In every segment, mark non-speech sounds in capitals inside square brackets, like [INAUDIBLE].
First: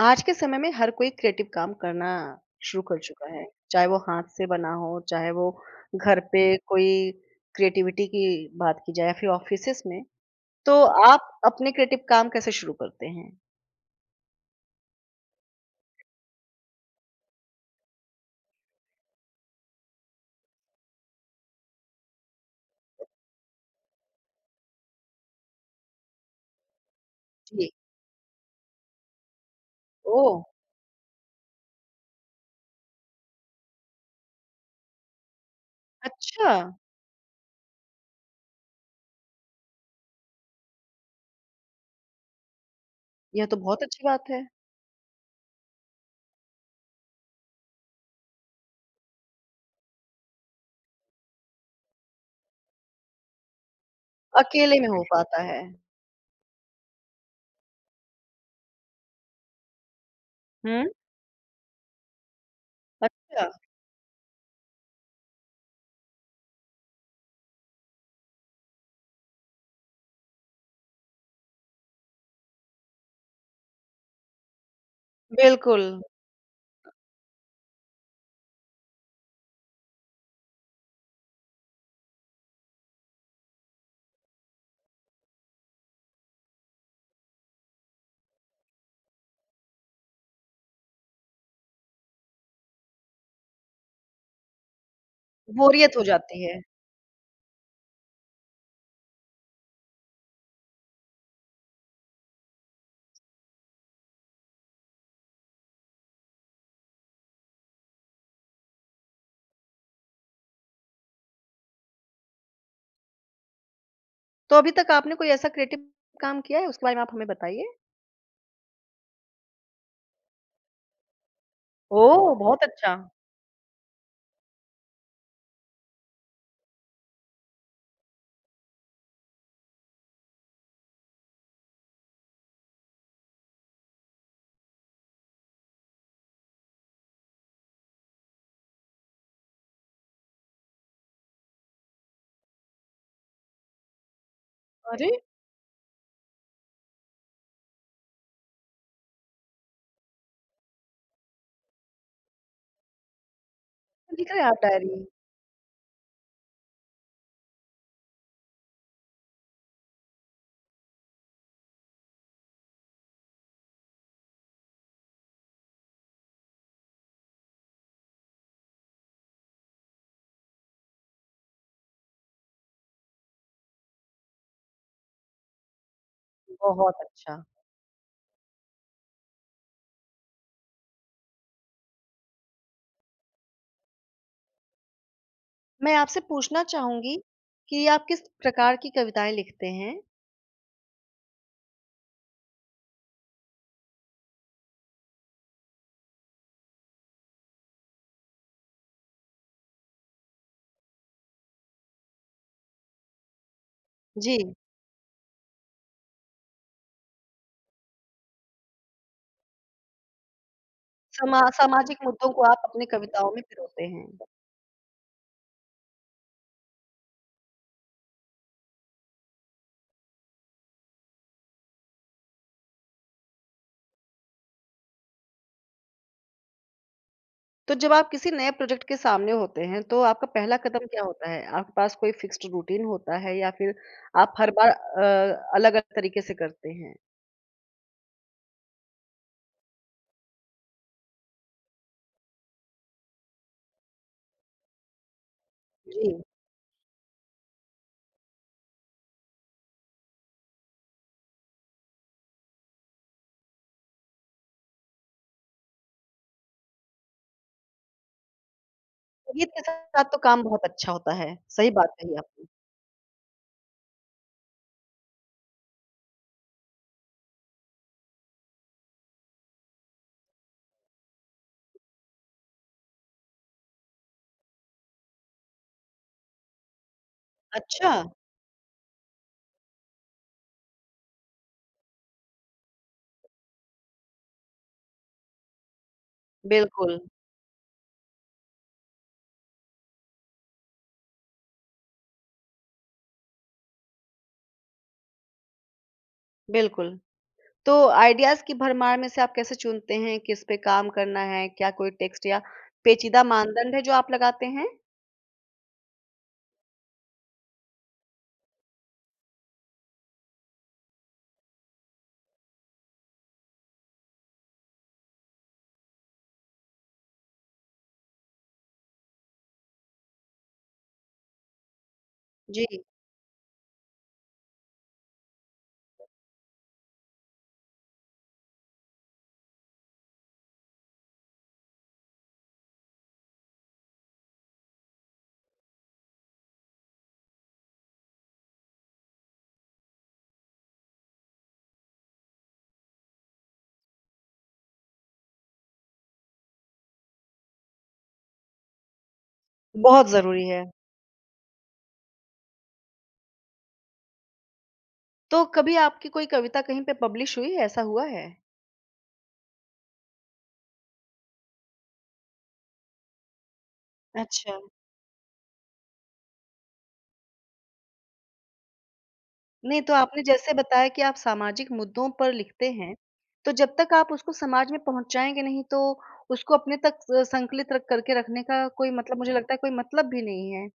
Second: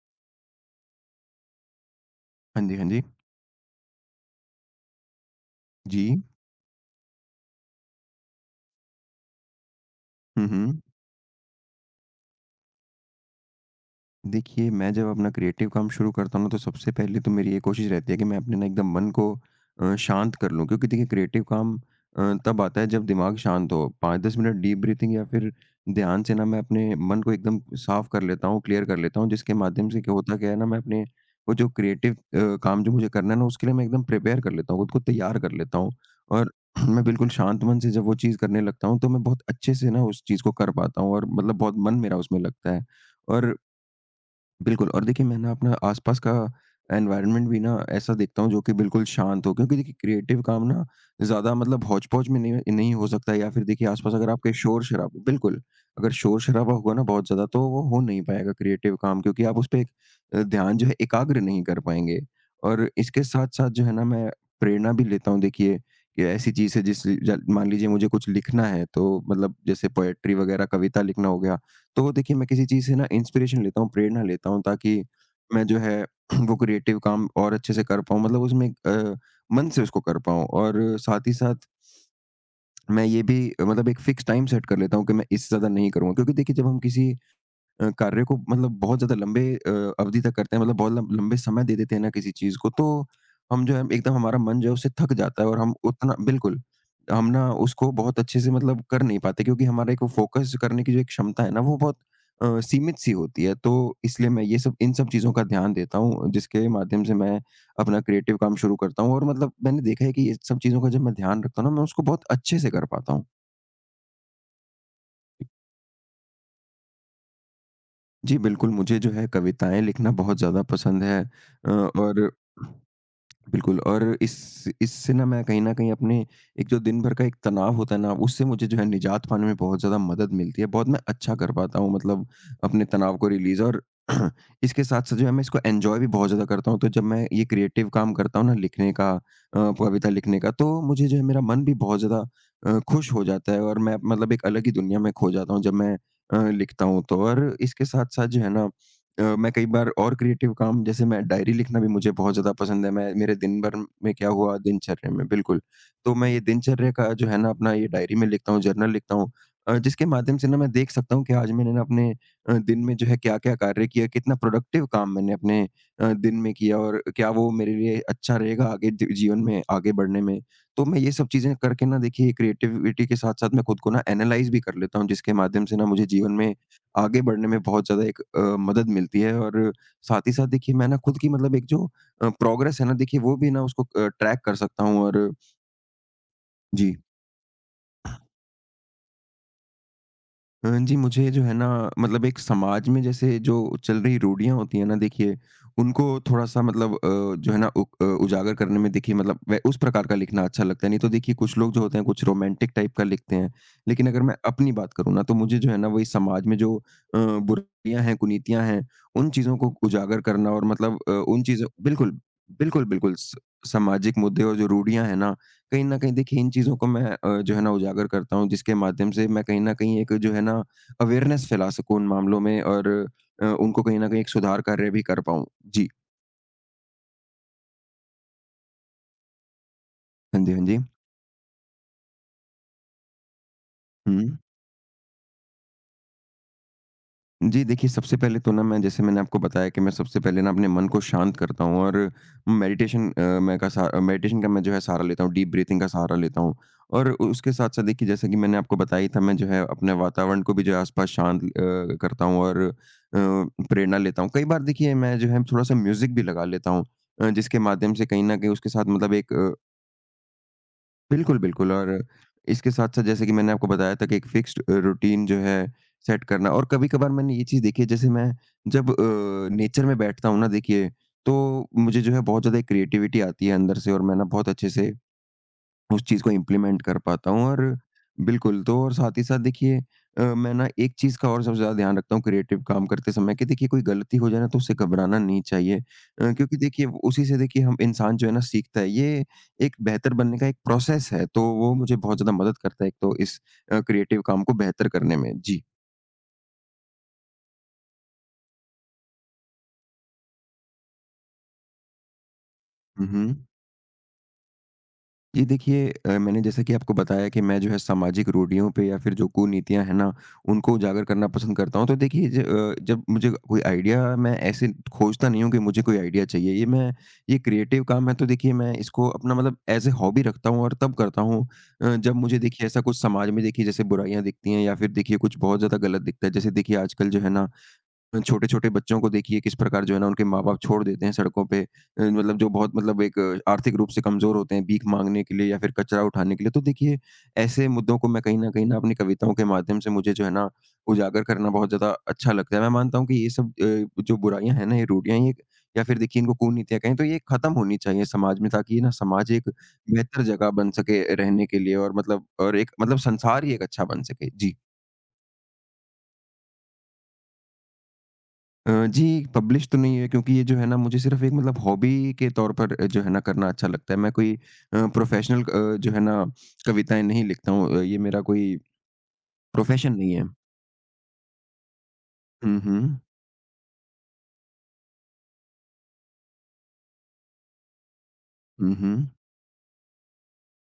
आज के समय में हर कोई क्रिएटिव काम करना हाँ जी, शुरू हाँ कर जी। चुका है। चाहे वो हाथ से बना हो, चाहे वो जी। घर पे कोई क्रिएटिविटी की बात की जाए या फिर ऑफ़िसेज़ में। हुँ, हुँ। तो आप अपने क्रिएटिव काम कैसे शुरू करते हैं? देखिए, मैं जब अपना क्रिएटिव काम शुरू करता हूँ ना, तो सबसे पहले तो मेरी ये कोशिश रहती है कि मैं अपने ना एकदम मन को शांत कर लूँ। क्योंकि देखिए क्रिएटिव काम तब आता है जब दिमाग शांत हो। 5-10 मिनट डीप ब्रीथिंग या फिर ध्यान से ना मैं अपने मन को एकदम जी। साफ कर लेता हूँ, क्लियर कर लेता हूँ, जिसके माध्यम से क्या ओह! होता क्या है ना मैं अपने वो जो क्रिएटिव काम जो मुझे करना है ना उसके लिए मैं एकदम प्रिपेयर कर लेता हूँ, खुद को तैयार कर लेता हूँ। अच्छा, और [CLEARS THROAT] मैं बिल्कुल शांत मन से जब वो चीज़ करने लगता हूँ, तो मैं बहुत अच्छे से ना उस चीज़ को कर पाता हूँ और मतलब बहुत मन मेरा उसमें लगता है। यह और तो बहुत अच्छी बात है। बिल्कुल। और देखिए मैं ना अपना आसपास का एनवायरनमेंट भी ना ऐसा देखता हूँ जो कि बिल्कुल शांत हो, क्योंकि देखिए क्रिएटिव काम ना ज़्यादा मतलब हौच पौच में नहीं नहीं हो सकता, या फिर देखिए आसपास अगर आपके अकेले शोर में हो शराब [LAUGHS] पाता है। बिल्कुल, अगर शोर शराबा होगा ना बहुत ज़्यादा तो वो हो नहीं पाएगा क्रिएटिव काम, क्योंकि आप उस पर ध्यान हुँ, जो है एकाग्र नहीं कर पाएंगे। और इसके साथ अच्छा। साथ जो है ना मैं प्रेरणा भी लेता हूँ, देखिए कि ऐसी चीज़ है मान लीजिए मुझे कुछ लिखना है तो मतलब जैसे पोएट्री वगैरह कविता लिखना हो गया। तो देखिए मैं किसी चीज़ से ना इंस्पिरेशन लेता हूँ, प्रेरणा लेता हूँ ताकि मैं जो बिल्कुल, है [CLEARS THROAT] वो क्रिएटिव काम और अच्छे से कर पाऊँ, मतलब उसमें एक, मन से उसको कर पाऊँ, और साथ ही साथ मैं ये भी मतलब एक फिक्स टाइम सेट कर लेता हूँ कि मैं इससे ज़्यादा नहीं करूँगा। क्योंकि देखिए जब हम किसी कार्य को मतलब बहुत ज़्यादा लंबे अवधि तक करते हैं, मतलब बहुत लम लंबे समय दे देते हैं ना किसी चीज़ को, तो हम जो है एकदम, हमारा मन जो है उससे थक जाता है और हम बोरियत हो उतना जाती है। बिल्कुल, हम ना उसको बहुत अच्छे से मतलब कर नहीं पाते, क्योंकि हमारा एक वो फ़ोकस करने की जो एक क्षमता है ना, वो बहुत सीमित-सी होती है। तो इसलिए मैं ये सब, इन सब चीज़ों का ध्यान देता हूँ, जिसके माध्यम से मैं अपना क्रिएटिव काम शुरू करता हूँ, और मतलब मैंने देखा है कि ये सब चीज़ों का जब मैं ध्यान रखता हूँ ना, मैं उसको बहुत अच्छे से कर पाता हूँ। तो अभी तक आपने कोई ऐसा क्रिएटिव काम किया है? उसके बारे में आप हमें बताइए। जी, बिल्कुल, मुझे जो है कविताएँ लिखना बहुत ज़्यादा पसंद है और ओह! बहुत अच्छा। बिल्कुल। और इस इससे ना मैं कहीं न कहीं अपने एक जो दिन भर का एक तनाव होता है ना, उससे मुझे जो है निजात पाने में बहुत ज़्यादा मदद मिलती है। बहुत मैं अच्छा कर पाता हूँ मतलब अपने तनाव को रिलीज़। और [CLEARS THROAT] इसके साथ-साथ जो है मैं इसको एन्जॉय भी बहुत ज़्यादा करता हूँ। तो जब मैं ये क्रिएटिव काम करता हूँ ना, लिखने का कविता लिखने का, तो मुझे जो है मेरा मन भी बहुत ज़्यादा खुश हो जाता है और मैं मतलब एक अलग ही दुनिया अरे! में खो जाता हूँ जब मैं लिखता हूँ तो। और इसके साथ-साथ जो है ना मैं कई बार और क्रिएटिव काम जैसे मैं डायरी लिखना, भी मुझे बहुत ज़्यादा पसंद है। मैं मेरे दिन भर में क्या लिख रहे हैं हुआ, आप डायरी। दिनचर्या में बिल्कुल। तो मैं ये दिनचर्या का जो है ना अपना, ये डायरी में लिखता हूँ, जर्नल लिखता हूँ, जिसके माध्यम से ना मैं देख सकता हूँ कि आज मैंने ना अपने दिन में जो है क्या-क्या कार्य किया, कितना प्रोडक्टिव काम मैंने अपने दिन में किया, और क्या वो मेरे लिए अच्छा रहेगा आगे ज जीवन में आगे बढ़ने में। तो मैं ये सब चीज़ें करके ना देखिए, क्रिएटिविटी के साथ-साथ मैं खुद को ना एनालाइज़ भी कर लेता हूँ, जिसके माध्यम से ना मुझे जीवन में बहुत आगे अच्छा। बढ़ने में बहुत ज़्यादा एक मदद मिलती है, और साथ ही साथ देखिए मैं ना खुद की मतलब एक जो प्रोग्रेस है ना देखिए, वो भी ना, उसको ट्रैक कर सकता हूँ और मैं आपसे पूछना जी। चाहूँगी कि आप किस प्रकार की कविताएँ लिखते हैं? जी, मुझे जो है ना मतलब एक समाज में जैसे जो चल रही रूढ़ियाँ होती हैं ना देखिए, उनको थोड़ा-सा मतलब जो है ना, उजागर करने में देखिए मतलब वे उस प्रकार का लिखना अच्छा लगता है। नहीं तो देखिए कुछ लोग जो होते हैं, कुछ रोमांटिक टाइप का लिखते हैं। लेकिन अगर मैं जी, अपनी बात करूँ ना तो मुझे जो है ना वही समाज में जो बुराइयाँ हैं, कुनीतियाँ हैं, उन चीज़ों को उजागर करना, और मतलब समा उन चीज़ों, सामाजिक बिल्कुल, मुद्दों को आप बिल्कुल, अपनी बिल्कुल, कविताओं स में पिरोते हैं। सामाजिक मुद्दे और जो रूढ़ियाँ हैं ना, कहीं न कहीं देखिए इन चीज़ों को मैं जो है ना उजागर करता हूँ, जिसके माध्यम से मैं कहीं न कहीं एक जो है ना अवेयरनेस फैला सकूँ उन मामलों में, और उनको कहीं न कहीं एक सुधार कार्य भी कर पाऊँ। जी। तो जब आप किसी नए प्रोजेक्ट के सामने होते हैं, तो आपका हाँ जी, पहला हाँ जी। कदम क्या होता है? आपके पास कोई फिक्स्ड रूटीन होता है या फिर हुँ। आप हर बार अलग-अलग तरीके से करते हैं? जी, देखिए सबसे पहले तो ना मैं, जैसे मैंने आपको बताया कि मैं सबसे पहले ना अपने मन को शांत करता हूँ, और मेडिटेशन अ, मैं का सा मेडिटेशन का मैं जो है सहारा लेता हूँ, डीप ब्रीथिंग का सहारा जी, लेता हूँ। और उसके साथ-साथ देखिए, जैसा कि मैंने आपको बताया ही था, मैं जो है अपने वातावरण को भी जो है आस-पास शांत करता हूँ, और प्रेरणा लेता हूँ। कई बार देखिए मैं जो है थोड़ा-सा म्यूज़िक भी लगा लेता हूँ, जिसके माध्यम से कहीं न कहीं उसके साथ मतलब एक संगीत के साथ तो काम बहुत अच्छा होता है। बिल्कुल, सही बिल्कुल। बात और कही आपने। इसके साथ-साथ, जैसे कि मैंने आपको बताया था, कि एक फ़िक्स्ड रूटीन जो है सेट करना, और कभी-कभार मैंने ये चीज़ देखी है, जैसे मैं जब नेचर में बैठता हूँ ना देखिए, तो मुझे जो है बहुत ज़्यादा एक क्रिएटिविटी आती है अंदर से, और मैं ना बहुत अच्छे से उस चीज़ को इम्प्लीमेंट कर पाता हूँ, और अच्छा, बिल्कुल। तो और साथ ही साथ देखिए मैं ना एक चीज़ का और सबसे ज़्यादा ध्यान रखता हूँ क्रिएटिव काम करते समय, कि देखिए कोई गलती हो जाए ना तो उससे घबराना नहीं चाहिए, क्योंकि देखिए बिल्कुल, उसी से देखिए हम इंसान जो है ना सीखता है, ये एक बेहतर बनने का एक प्रोसेस है, तो वो मुझे बहुत ज़्यादा मदद करता है एक तो इस क्रिएटिव काम को बेहतर करने में। जी। बिल्कुल। तो आइडियाज़ की भरमार में से आप कैसे चुनते हैं, किस पे काम करना है? क्या कोई टेक्स्ट या हुँ, पेचीदा हुँ। मानदंड है जो आप लगाते हैं? जी देखिए, मैंने, जैसा कि आपको बताया कि मैं जो है सामाजिक रूढ़ियों पे या फिर जो कुनीतियाँ हैं ना, उनको उजागर करना पसंद करता हूँ। तो देखिए जब मुझे कोई आइडिया, मैं ऐसे खोजता नहीं हूँ कि मुझे कोई आइडिया चाहिए। ये मैं, ये क्रिएटिव काम है, तो देखिए मैं इसको अपना मतलब ऐज़ ए हॉबी रखता हूँ, और तब करता हूँ जब मुझे जी, देखिए ऐसा कुछ समाज में देखिए जैसे बुराइयाँ दिखती हैं, या फिर देखिए कुछ बहुत ज़्यादा गलत दिखता है। जैसे देखिए आजकल जो है ना, छोटे-छोटे बच्चों को देखिए किस प्रकार जो है ना उनके माँ-बाप छोड़ देते हैं सड़कों पे। मतलब जो बहुत, मतलब एक आर्थिक रूप से कमज़ोर होते हैं, भीख माँगने के लिए या फिर कचरा उठाने के लिए। तो देखिए ऐसे मुद्दों को मैं कहीं न कहीं ना अपनी कविताओं के माध्यम से, मुझे जो है ना उजागर करना बहुत ज़्यादा अच्छा लगता है। मैं मानता हूँ कि ये सब जो बुराइयाँ हैं ना, ये रूढ़ियाँ, ये या फिर देखिए इनको कुनीतियाँ कहें, तो ये ख़त्म होनी चाहिए समाज में, ताकि ये ना समाज एक बहुत बेहतर ज़रूरी जगह है। बन सके रहने के लिए, और मतलब और एक, मतलब संसार ही एक अच्छा बन सके। जी। तो कभी आपकी कोई कविता कहीं पे पब्लिश हुई है, ऐसा हुआ है? जी, पब्लिश तो नहीं है, क्योंकि ये जो है ना मुझे सिर्फ़ एक मतलब हॉबी के तौर पर जो है ना करना अच्छा लगता है। मैं कोई अच्छा, प्रोफ़ेशनल जो है ना कविताएँ नहीं लिखता हूँ। ये मेरा कोई नहीं प्रोफ़ेशन तो नहीं आपने है। जैसे बताया कि आप सामाजिक मुद्दों पर हुँ, लिखते हैं, हुँ। तो जब तक आप उसको समाज में पहुँचाएँगे नहीं, तो उसको अपने तक स संकलित रख करके रखने का हुँ, कोई हुँ। मतलब मुझे लगता है कोई मतलब भी नहीं है।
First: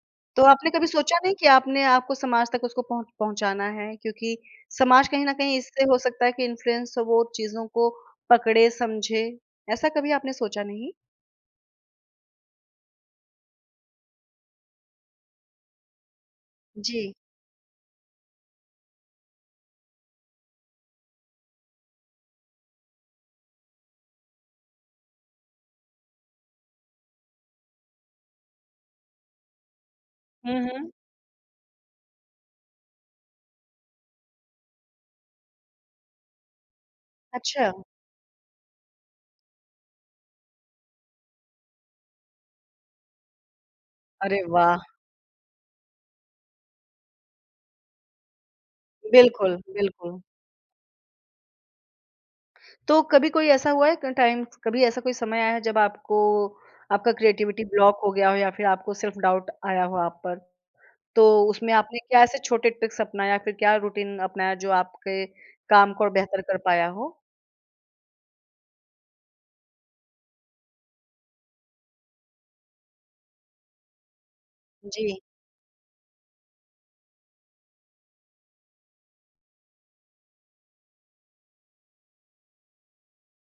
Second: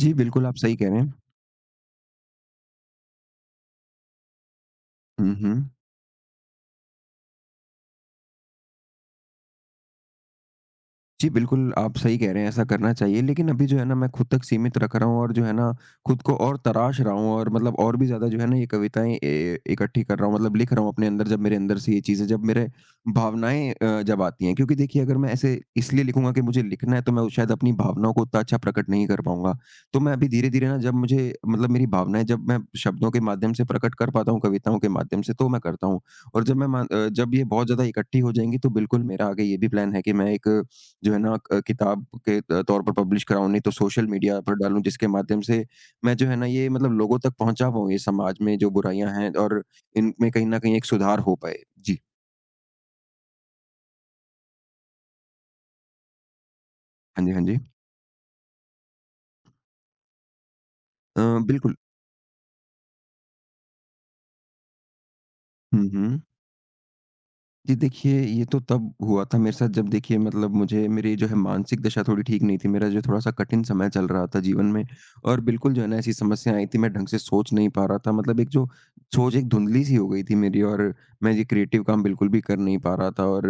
जी, तो बिल्कुल, आप आपने सही कभी कह रहे हैं। सोचा नहीं कि आपने आपको समाज तक उसको पहुँचाना है? क्योंकि समाज कहीं न हुँ, हुँ। कहीं इससे हो सकता है कि इन्फ्लुएंस हो वो चीज़ों को पकड़े, समझे। ऐसा कभी आपने सोचा नहीं? जी, बिल्कुल, आप सही कह रहे हैं, ऐसा करना चाहिए। लेकिन अभी जो है ना मैं खुद तक सीमित रख रहा हूँ, और जो है ना खुद को और तराश जी। रहा हूँ, और मतलब और भी ज़्यादा जो है ना ये कविताएँ इकट्ठी कर रहा हूँ, मतलब लिख रहा हूँ अपने अंदर, जब मेरे अंदर से ये चीज़ें, जब मेरे भावनाएँ जब आती हैं। क्योंकि देखिए अगर मैं ऐसे इसलिए लिखूँगा कि मुझे लिखना है, तो मैं शायद अपनी भावनाओं को उतना अच्छा प्रकट नहीं कर पाऊँगा। तो मैं अभी हुँ, धीरे-धीरे ना हुँ। जब मुझे मतलब मेरी भावनाएँ जब मैं शब्दों के माध्यम से प्रकट कर पाता हूँ, कविताओं के माध्यम से, तो मैं करता हूँ। और जब मैं जब ये बहुत अच्छा। ज़्यादा इकट्ठी हो जाएँगी, तो बिल्कुल मेरा आगे ये भी प्लान है कि मैं एक जो है ना किताब के त तौर पर पब्लिश कराऊँ, नहीं तो सोशल मीडिया अरे पर वाह! डालूँ, जिसके माध्यम से मैं जो है ना ये मतलब लोगों तक पहुँचा पाऊँ, ये समाज में जो बुराइयाँ हैं बिल्कुल, और बिल्कुल। इनमें कहीं न कहीं एक सुधार हो पाए। जी। तो कभी कोई ऐसा हुआ है क टाइम कभी ऐसा कोई समय आया है जब आपको आपका हाँ जी, हाँ जी। क्रिएटिविटी ब्लॉक हो गया हो या फिर आपको सेल्फ डाउट आया हो आप पर? अ, तो उसमें बिल्कुल। आपने क्या ऐसे छोटे ट्रिक्स अपनाया फिर क्या रूटीन अपनाया जो आपके हुँ, काम को और हुँ। बेहतर कर पाया हो? जी देखिए, ये तो तब हुआ था मेरे साथ जब देखिए मतलब मुझे मेरी जो है मानसिक दशा थोड़ी ठीक नहीं थी। मेरा जो थोड़ा-सा कठिन समय चल रहा था जीवन में जी। और बिल्कुल जो है ना ऐसी समस्याएँ आई थी, मैं ढंग से सोच नहीं पा रहा था। मतलब एक जो सोच एक धुंधली-सी हो गई थी मेरी और मैं ये क्रिएटिव काम बिल्कुल भी कर नहीं पा रहा था।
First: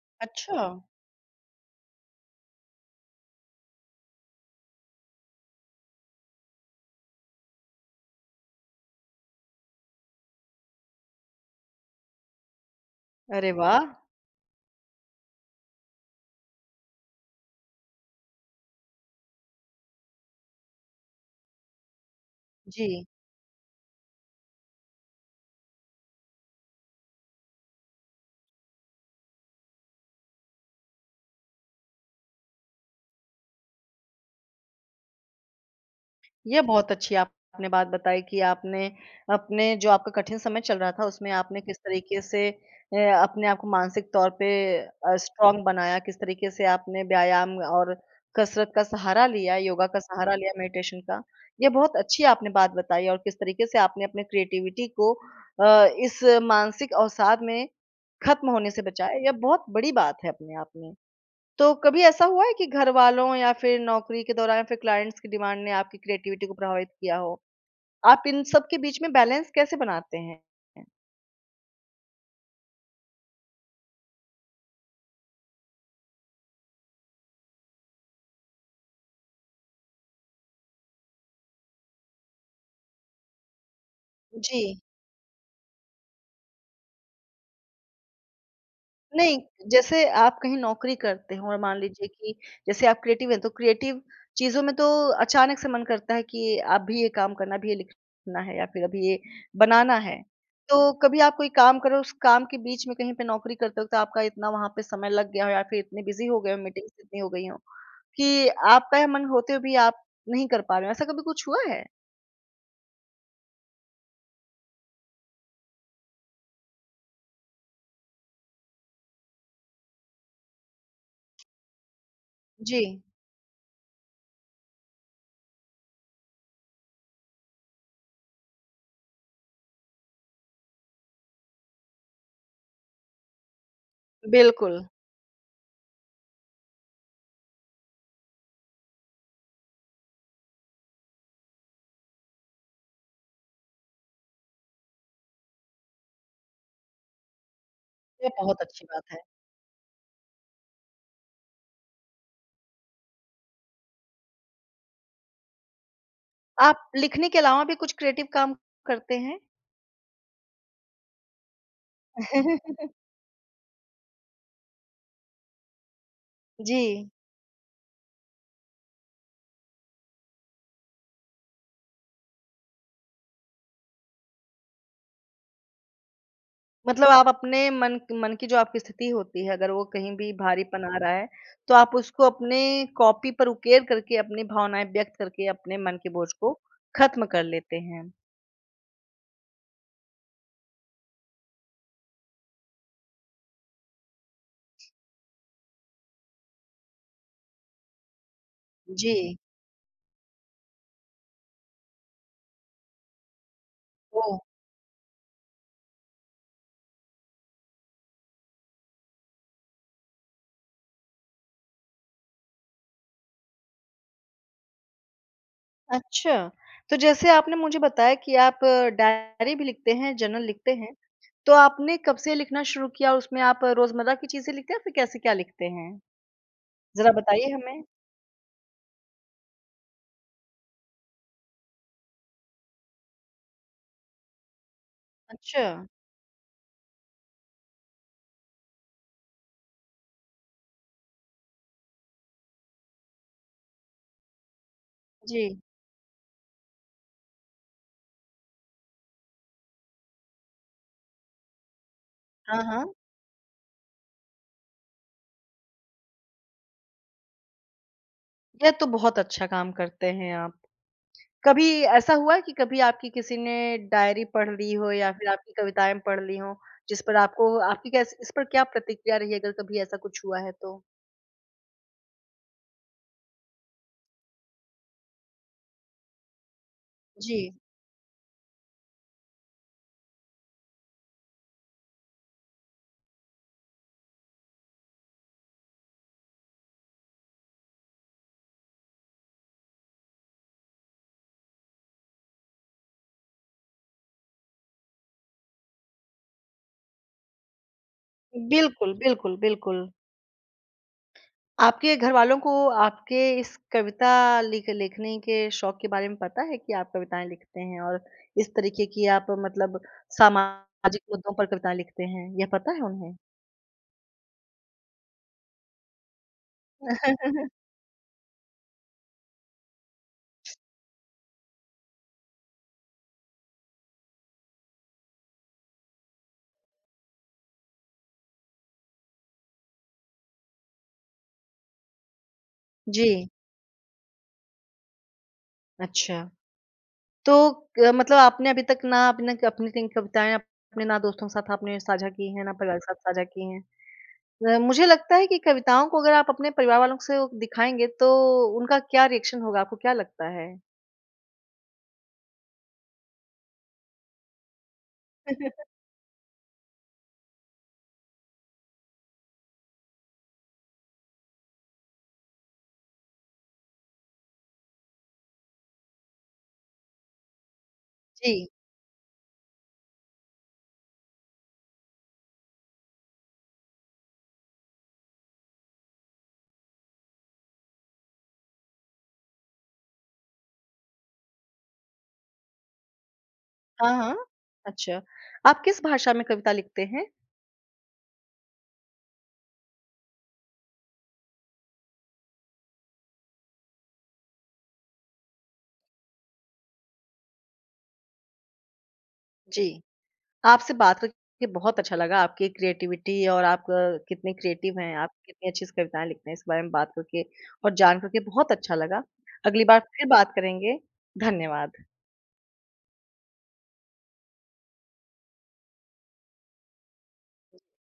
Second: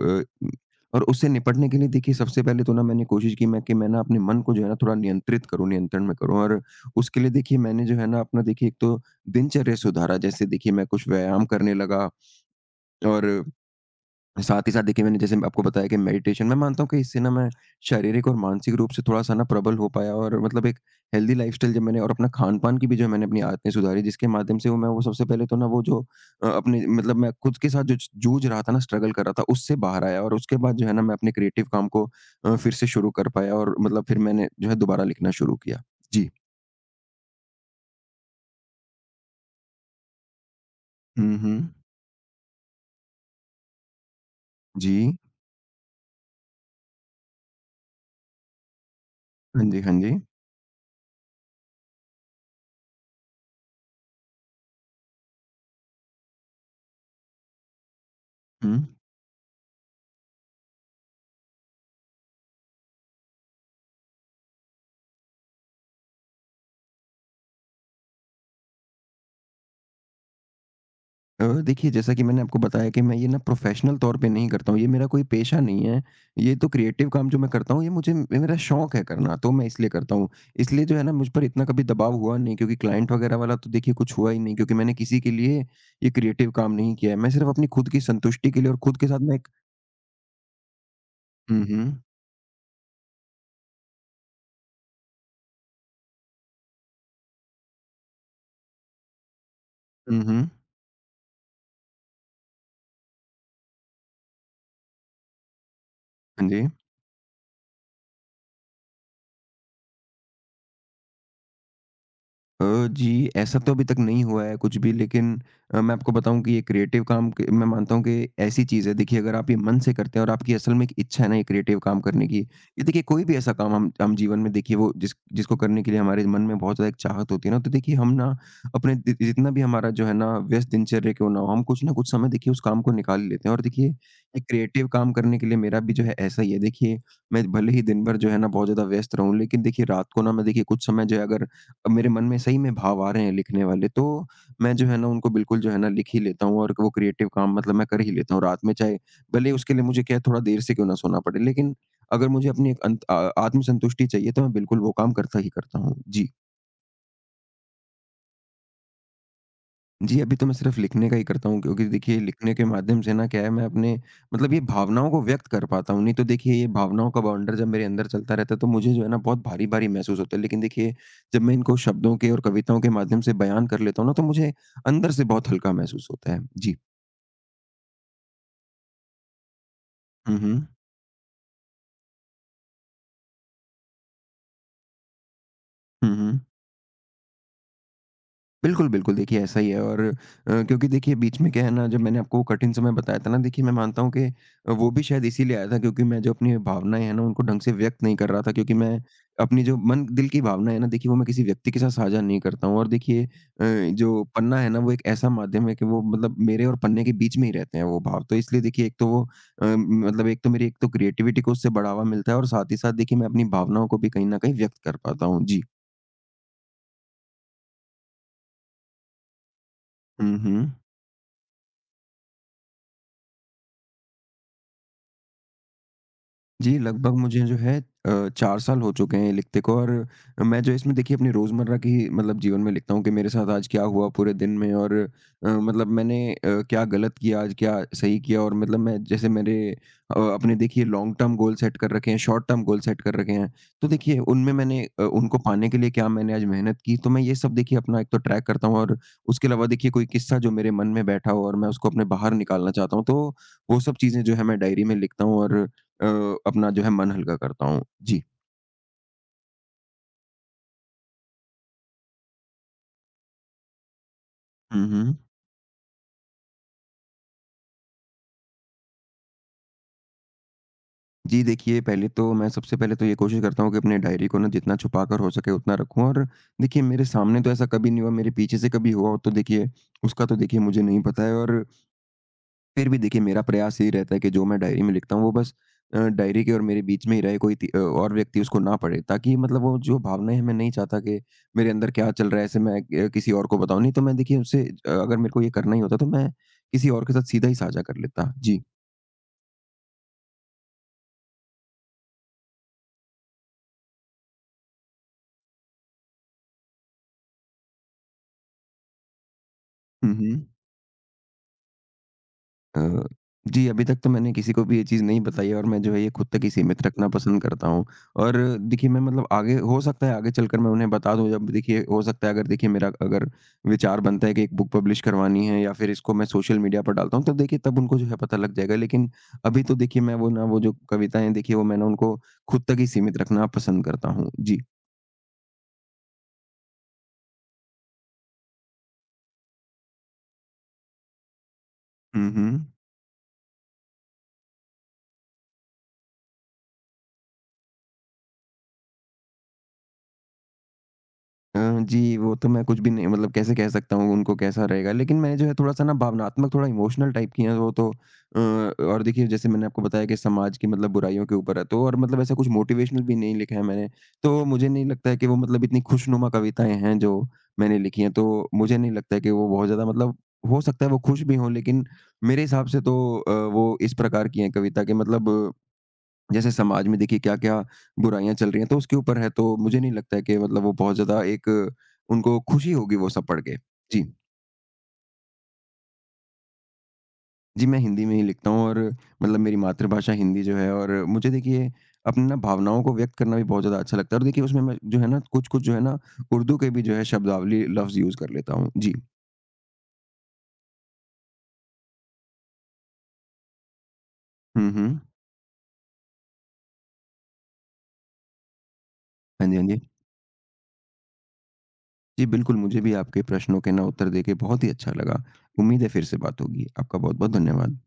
अ, अच्छा! और उससे निपटने के लिए देखिए सबसे पहले तो ना मैंने कोशिश की मैं कि मैं ना अपने मन को जो है ना थोड़ा नियंत्रित करूँ, नियंत्रण में करूँ और उसके लिए देखिए मैंने जो है ना अपना देखिए एक तो दिनचर्या सुधारा। जैसे देखिए मैं कुछ व्यायाम करने लगा और अरे वाह! साथ ही साथ देखिए मैंने जैसे आपको बताया कि मेडिटेशन मैं मानता हूँ कि इससे ना मैं शारीरिक और मानसिक रूप से थोड़ा-सा ना प्रबल हो पाया और मतलब एक हेल्दी लाइफ़स्टाइल जब मैंने और अपना खान-पान की भी जी, जो मैंने अपनी आदतें सुधारी, जिसके माध्यम से वो मैं वो सबसे पहले तो ना वो जो अपने मतलब मैं खुद के साथ जो जूझ रहा था ना, स्ट्रगल कर रहा था, उससे बाहर आया और उसके बाद जो है ना मैं अपने क्रिएटिव काम को फिर से शुरू कर पाया और मतलब फिर मैंने जो है दोबारा लिखना शुरू किया। जी। ये बहुत अच्छी आपने बात बताई कि आपने अपने जो आपका कठिन समय चल रहा था उसमें हुँ, हुँ। आपने किस तरीके से अपने आप को मानसिक तौर पे जी। स्ट्रॉन्ग बनाया, किस तरीके से आपने व्यायाम और कसरत का सहारा लिया, हाँ जी, योगा हाँ का जी। सहारा लिया, मेडिटेशन का। ये बहुत अच्छी आपने बात बताई और किस तरीके से आपने अपने क्रिएटिविटी को इस मानसिक अवसाद में खत्म होने हुँ। से बचाया, यह बहुत बड़ी बात है अपने आप में। तो कभी ऐसा हुआ है कि घरवालों या फिर नौकरी के दौरान या फिर क्लाइंट्स की डिमांड ने आपकी क्रिएटिविटी को प्रभावित किया हो? आप इन सब के बीच में बैलेंस कैसे बनाते हैं? देखिए जैसा कि मैंने आपको बताया कि मैं ये ना प्रोफेशनल तौर पे नहीं करता हूँ, ये मेरा कोई पेशा नहीं है। ये तो क्रिएटिव काम जो मैं करता हूँ, ये मुझे ये मेरा शौक है करना, तो मैं इसलिए करता हूँ। इसलिए जो है ना मुझ पर इतना कभी दबाव हुआ नहीं, क्योंकि क्लाइंट वगैरह वाला तो देखिए कुछ हुआ ही नहीं, जी। क्योंकि मैंने किसी के लिए ये क्रिएटिव काम नहीं किया है। मैं सिर्फ़ अपनी खुद की संतुष्टि के लिए और खुद के साथ मैं नहीं, एक। जैसे आप कहीं नौकरी करते हो और हुँ, मान हुँ। लीजिए कि जैसे आप क्रिएटिव हैं, तो क्रिएटिव चीज़ों में तो अचानक से मन करता है कि अभी ये काम करना, अभी ये लिखना है या फिर अभी ये बनाना है। हुँ, हुँ। तो कभी आप कोई काम करो, उस काम के बीच में कहीं पे नौकरी करते वक़्त आपका इतना वहाँ पे समय लग गया हो या फिर इतने बिज़ी हो हाँ गए हो, जी। मीटिंग्स इतनी हो गई हो। कि आपका यह मन होते हुए भी आप नहीं कर पा रहे हो, ऐसा कभी कुछ हुआ है? अ, जी, ऐसा तो अभी तक नहीं हुआ है कुछ भी, लेकिन मैं आपको बताऊँ कि ये क्रिएटिव काम क मैं मानता हूँ कि ऐसी चीज़ है, देखिए अगर आप ये मन से करते हैं और आपकी असल में एक इच्छा है ना ये क्रिएटिव काम करने की, जी, ये देखिए कोई भी ऐसा काम हम जीवन में देखिए वो जिस जिसको करने के लिए हमारे मन में बहुत ज़्यादा एक चाहत होती है ना, तो देखिए हम ना अपने जि जितना भी हमारा जो है ना व्यस्त दिनचर्या क्यों ना हो, हम कुछ ना कुछ समय देखिए उस काम को निकाल ही लेते हैं और देखिए ये बिल्कुल। क्रिएटिव काम करने के लिए मेरा भी जो है ऐसा ही है। देखिए, मैं भले ही दिन भर जो है ना बहुत ज़्यादा व्यस्त रहूँ, लेकिन देखिए रात को ना मैं देखिए कुछ समय जो है, अगर अब मेरे मन में सही में भाव आ रहे हैं लिखने वाले, तो मैं जो है ना उनको बिल्कुल जो है ना लिख ही लेता हूँ और वो क्रिएटिव काम मतलब मैं कर ही ये लेता हूँ बहुत रात में, अच्छी चाहे बात है। भले उसके लिए मुझे क्या है थोड़ा देर से क्यों ना सोना पड़े, लेकिन अगर मुझे अपनी एक आत्मसंतुष्टि चाहिए तो मैं बिल्कुल वो काम करता ही करता हूँ। जी। आप लिखने के अलावा भी कुछ क्रिएटिव काम करते हैं? जी, अभी तो मैं सिर्फ़ लिखने का ही करता हूँ, क्योंकि देखिए लिखने के [LAUGHS] माध्यम से ना क्या है मैं अपने मतलब ये भावनाओं को व्यक्त कर पाता हूँ। नहीं तो देखिए ये जी, भावनाओं का बवंडर जब मेरे अंदर चलता रहता है तो मुझे जो है ना बहुत भारी-भारी महसूस होता है। लेकिन देखिए जब मैं इनको शब्दों के और कविताओं के माध्यम से बयान कर लेता हूँ ना तो मुझे अंदर से बहुत हल्का महसूस होता है। जी। मतलब आप अपने मन मन की जो आपकी स्थिति होती है, अगर वो कहीं भी हुँ, हुँ। भारीपन आ रहा है, तो आप उसको अपने कॉपी पर उकेर करके अपनी भावनाएँ व्यक्त करके अपने मन के हुँ, बोझ हुँ। को खत्म कर लेते हैं। बिल्कुल, बिल्कुल। देखिए, ऐसा ही है और क्योंकि देखिए बीच में क्या है ना, जब मैंने आपको वो कठिन समय बताया था ना, देखिए मैं मानता हूँ कि वो भी शायद इसीलिए आया था, क्योंकि मैं जो अपनी भावनाएँ हैं ना उनको ढंग से व्यक्त नहीं कर रहा था, क्योंकि मैं जी। अपनी जो मन दिल की भावना है ना, देखिए वो मैं किसी व्यक्ति के साथ साझा नहीं करता हूँ और देखिए जो ओह! पन्ना है ना वो एक ऐसा माध्यम है कि वो मतलब मेरे और पन्ने के बीच में ही रहते हैं वो भाव। तो इसलिए देखिए एक तो वो मतलब एक तो मेरी एक तो क्रिएटिविटी को उससे बढ़ावा मिलता है और साथ ही साथ देखिए मैं अपनी भावनाओं को भी कहीं न कहीं व्यक्त कर पाता हूँ। जी। अच्छा, तो जैसे आपने मुझे बताया कि आप डायरी भी लिखते हैं, हुँ, जर्नल हुँ। लिखते हैं, तो आपने कब से लिखना शुरू किया और उसमें आप रोज़मर्रा की चीज़ें लिखते हैं या फिर कैसे क्या लिखते हैं? जी, ज़रा लगभग मुझे बताइए जो है हमें। 4 साल हो चुके हैं ये लिखते को और मैं जो इसमें देखिए अपनी रोज़मर्रा की मतलब जीवन में लिखता हूँ कि मेरे साथ आज क्या हुआ पूरे दिन में और अच्छा, मतलब क्या गलत किया आज, क्या सही किया और मतलब मैं जैसे मेरे अपने देखिए लॉन्ग टर्म गोल सेट कर रखे हैं, शॉर्ट टर्म गोल सेट कर रखे हैं। तो देखिए उनमें उनको जी। पाने के लिए क्या मैंने आज मेहनत की, तो मैं ये सब देखिए अपना एक तो ट्रैक करता हूँ और उसके अलावा देखिए कोई किस्सा जो मेरे मन में बैठा हो और मैं उसको अपने बाहर हाँ, निकालना हाँ। चाहता हूँ, तो वो सब चीज़ें जो है मैं डायरी में लिखता हूँ और अ, अपना जो है मन हल्का करता हूँ। जी। यह तो बहुत अच्छा काम करते हैं आप। कभी ऐसा हुआ है कि कभी आपकी किसी ने डायरी पढ़ ली हुँ, हो या हुँ। फिर आपकी कविताएँ पढ़ ली हों, जिस पर आपको आपकी कैस इस पर क्या प्रतिक्रिया रही है, अगर कभी ऐसा कुछ हुआ है तो? जी, देखिए पहले तो मैं सबसे पहले तो ये कोशिश करता हूँ कि अपने डायरी को ना जितना छुपा कर हो सके उतना रखूँ और देखिए मेरे जी। सामने तो ऐसा कभी नहीं हुआ, मेरे पीछे से कभी हुआ हो तो देखिए उसका तो देखिए मुझे नहीं पता है और फिर भी देखिए मेरा प्रयास यही रहता है कि जो मैं डायरी में लिखता हूँ वो बस डायरी के और मेरे बीच में ही रहे, कोई और व्यक्ति उसको ना पढ़े, ताकि मतलब वो जो भावनाएँ हैं, मैं नहीं चाहता कि मेरे अंदर क्या चल रहा है ऐसे मैं किसी और को बताऊँ। नहीं तो मैं देखिए उससे अगर मेरे को ये करना ही होता तो मैं किसी और के साथ सीधा ही साझा कर लेता। जी। बिल्कुल, बिल्कुल, बिल्कुल। आपके घरवालों को आपके इस कविता लिखने के शौक के बारे में पता है कि आप कविताएँ लिखते हैं और इस तरीके की आप मतलब हुँ, हुँ। सामाजिक मुद्दों पर कविताएँ लिखते हैं, यह पता है अ, उन्हें? जी, अभी तक तो मैंने किसी को भी ये चीज़ नहीं बताई है और मैं जो है ये खुद तक ही सीमित रखना पसंद [LAUGHS] करता हूँ। और देखिए मैं मतलब आगे हो सकता है आगे चलकर मैं उन्हें बता दूँ, जब देखिए हो सकता है अगर देखिए मेरा अगर विचार बनता है कि एक बुक पब्लिश करवानी है या फिर इसको मैं सोशल मीडिया पर डालता हूँ, तो देखिए तब उनको जो है पता लग जाएगा। लेकिन अभी तो देखिए मैं वो ना वो जो कविताएँ देखिए वो मैं ना उनको खुद तक ही सीमित जी, रखना पसंद करता हूँ। जी। अच्छा। तो क मतलब आपने अभी तक ना अपने अपनी 3 कविताएँ अपने ना दोस्तों के साथ आपने साझा की हुँ, हैं, ना हुँ। परिवार के साथ साझा की हैं। मुझे लगता है कि कविताओं को अगर आप अपने परिवार वालों से दिखाएँगे तो उनका क्या रिएक्शन होगा, आपको क्या लगता है? अ, जी, वो तो मैं कुछ भी नहीं, मतलब कैसे कह सकता हूँ उनको कैसा रहेगा, लेकिन मैंने जो है [LAUGHS] थोड़ा-सा ना भावनात्मक, थोड़ा इमोशनल टाइप की हैं वो तो और देखिए जैसे मैंने आपको बताया कि समाज की मतलब बुराइयों के ऊपर है तो और मतलब ऐसा कुछ मोटिवेशनल भी नहीं लिखा है मैंने, तो मुझे नहीं लगता है कि वो मतलब इतनी खुशनुमा कविताएँ हैं जो मैंने लिखी हैं, जी। तो मुझे नहीं लगता है कि वो बहुत ज़्यादा मतलब हो सकता है वो खुश भी हों, लेकिन मेरे हिसाब से तो वो इस प्रकार की हैं कविता कि मतलब जैसे समाज में देखिए क्या-क्या बुराइयाँ चल रही हैं, तो उसके ऊपर है, तो मुझे नहीं लगता है कि मतलब वो बहुत ज़्यादा एक उनको खुशी होगी वो सब पढ़ के। हाँ, जी। हाँ। अच्छा, आप किस भाषा में कविता लिखते हैं? जी, मैं हिंदी में ही लिखता हूँ और मतलब मेरी मातृभाषा हिंदी जो है और मुझे देखिए अपनी ना भावनाओं को व्यक्त करना भी बहुत ज़्यादा अच्छा लगता है और देखिए उसमें मैं जो है ना कुछ-कुछ जो है ना उर्दू के भी जो है शब्दावली लफ्ज़ यूज़ कर लेता हूँ। जी। जी, आपसे बात करके बहुत अच्छा लगा, आपकी क्रिएटिविटी और आप कितने हुँ, क्रिएटिव हैं, आप हुँ। कितनी अच्छी कविताएँ लिखते हैं, इस बारे में बात करके और जान करके बहुत अच्छा लगा। हाँ जी, अगली हाँ बार जी। फिर बात करेंगे। धन्यवाद। जी, बिल्कुल मुझे भी आपके प्रश्नों के ना उत्तर देके बहुत ही अच्छा लगा। उम्मीद है फिर से बात होगी। आपका बहुत-बहुत धन्यवाद।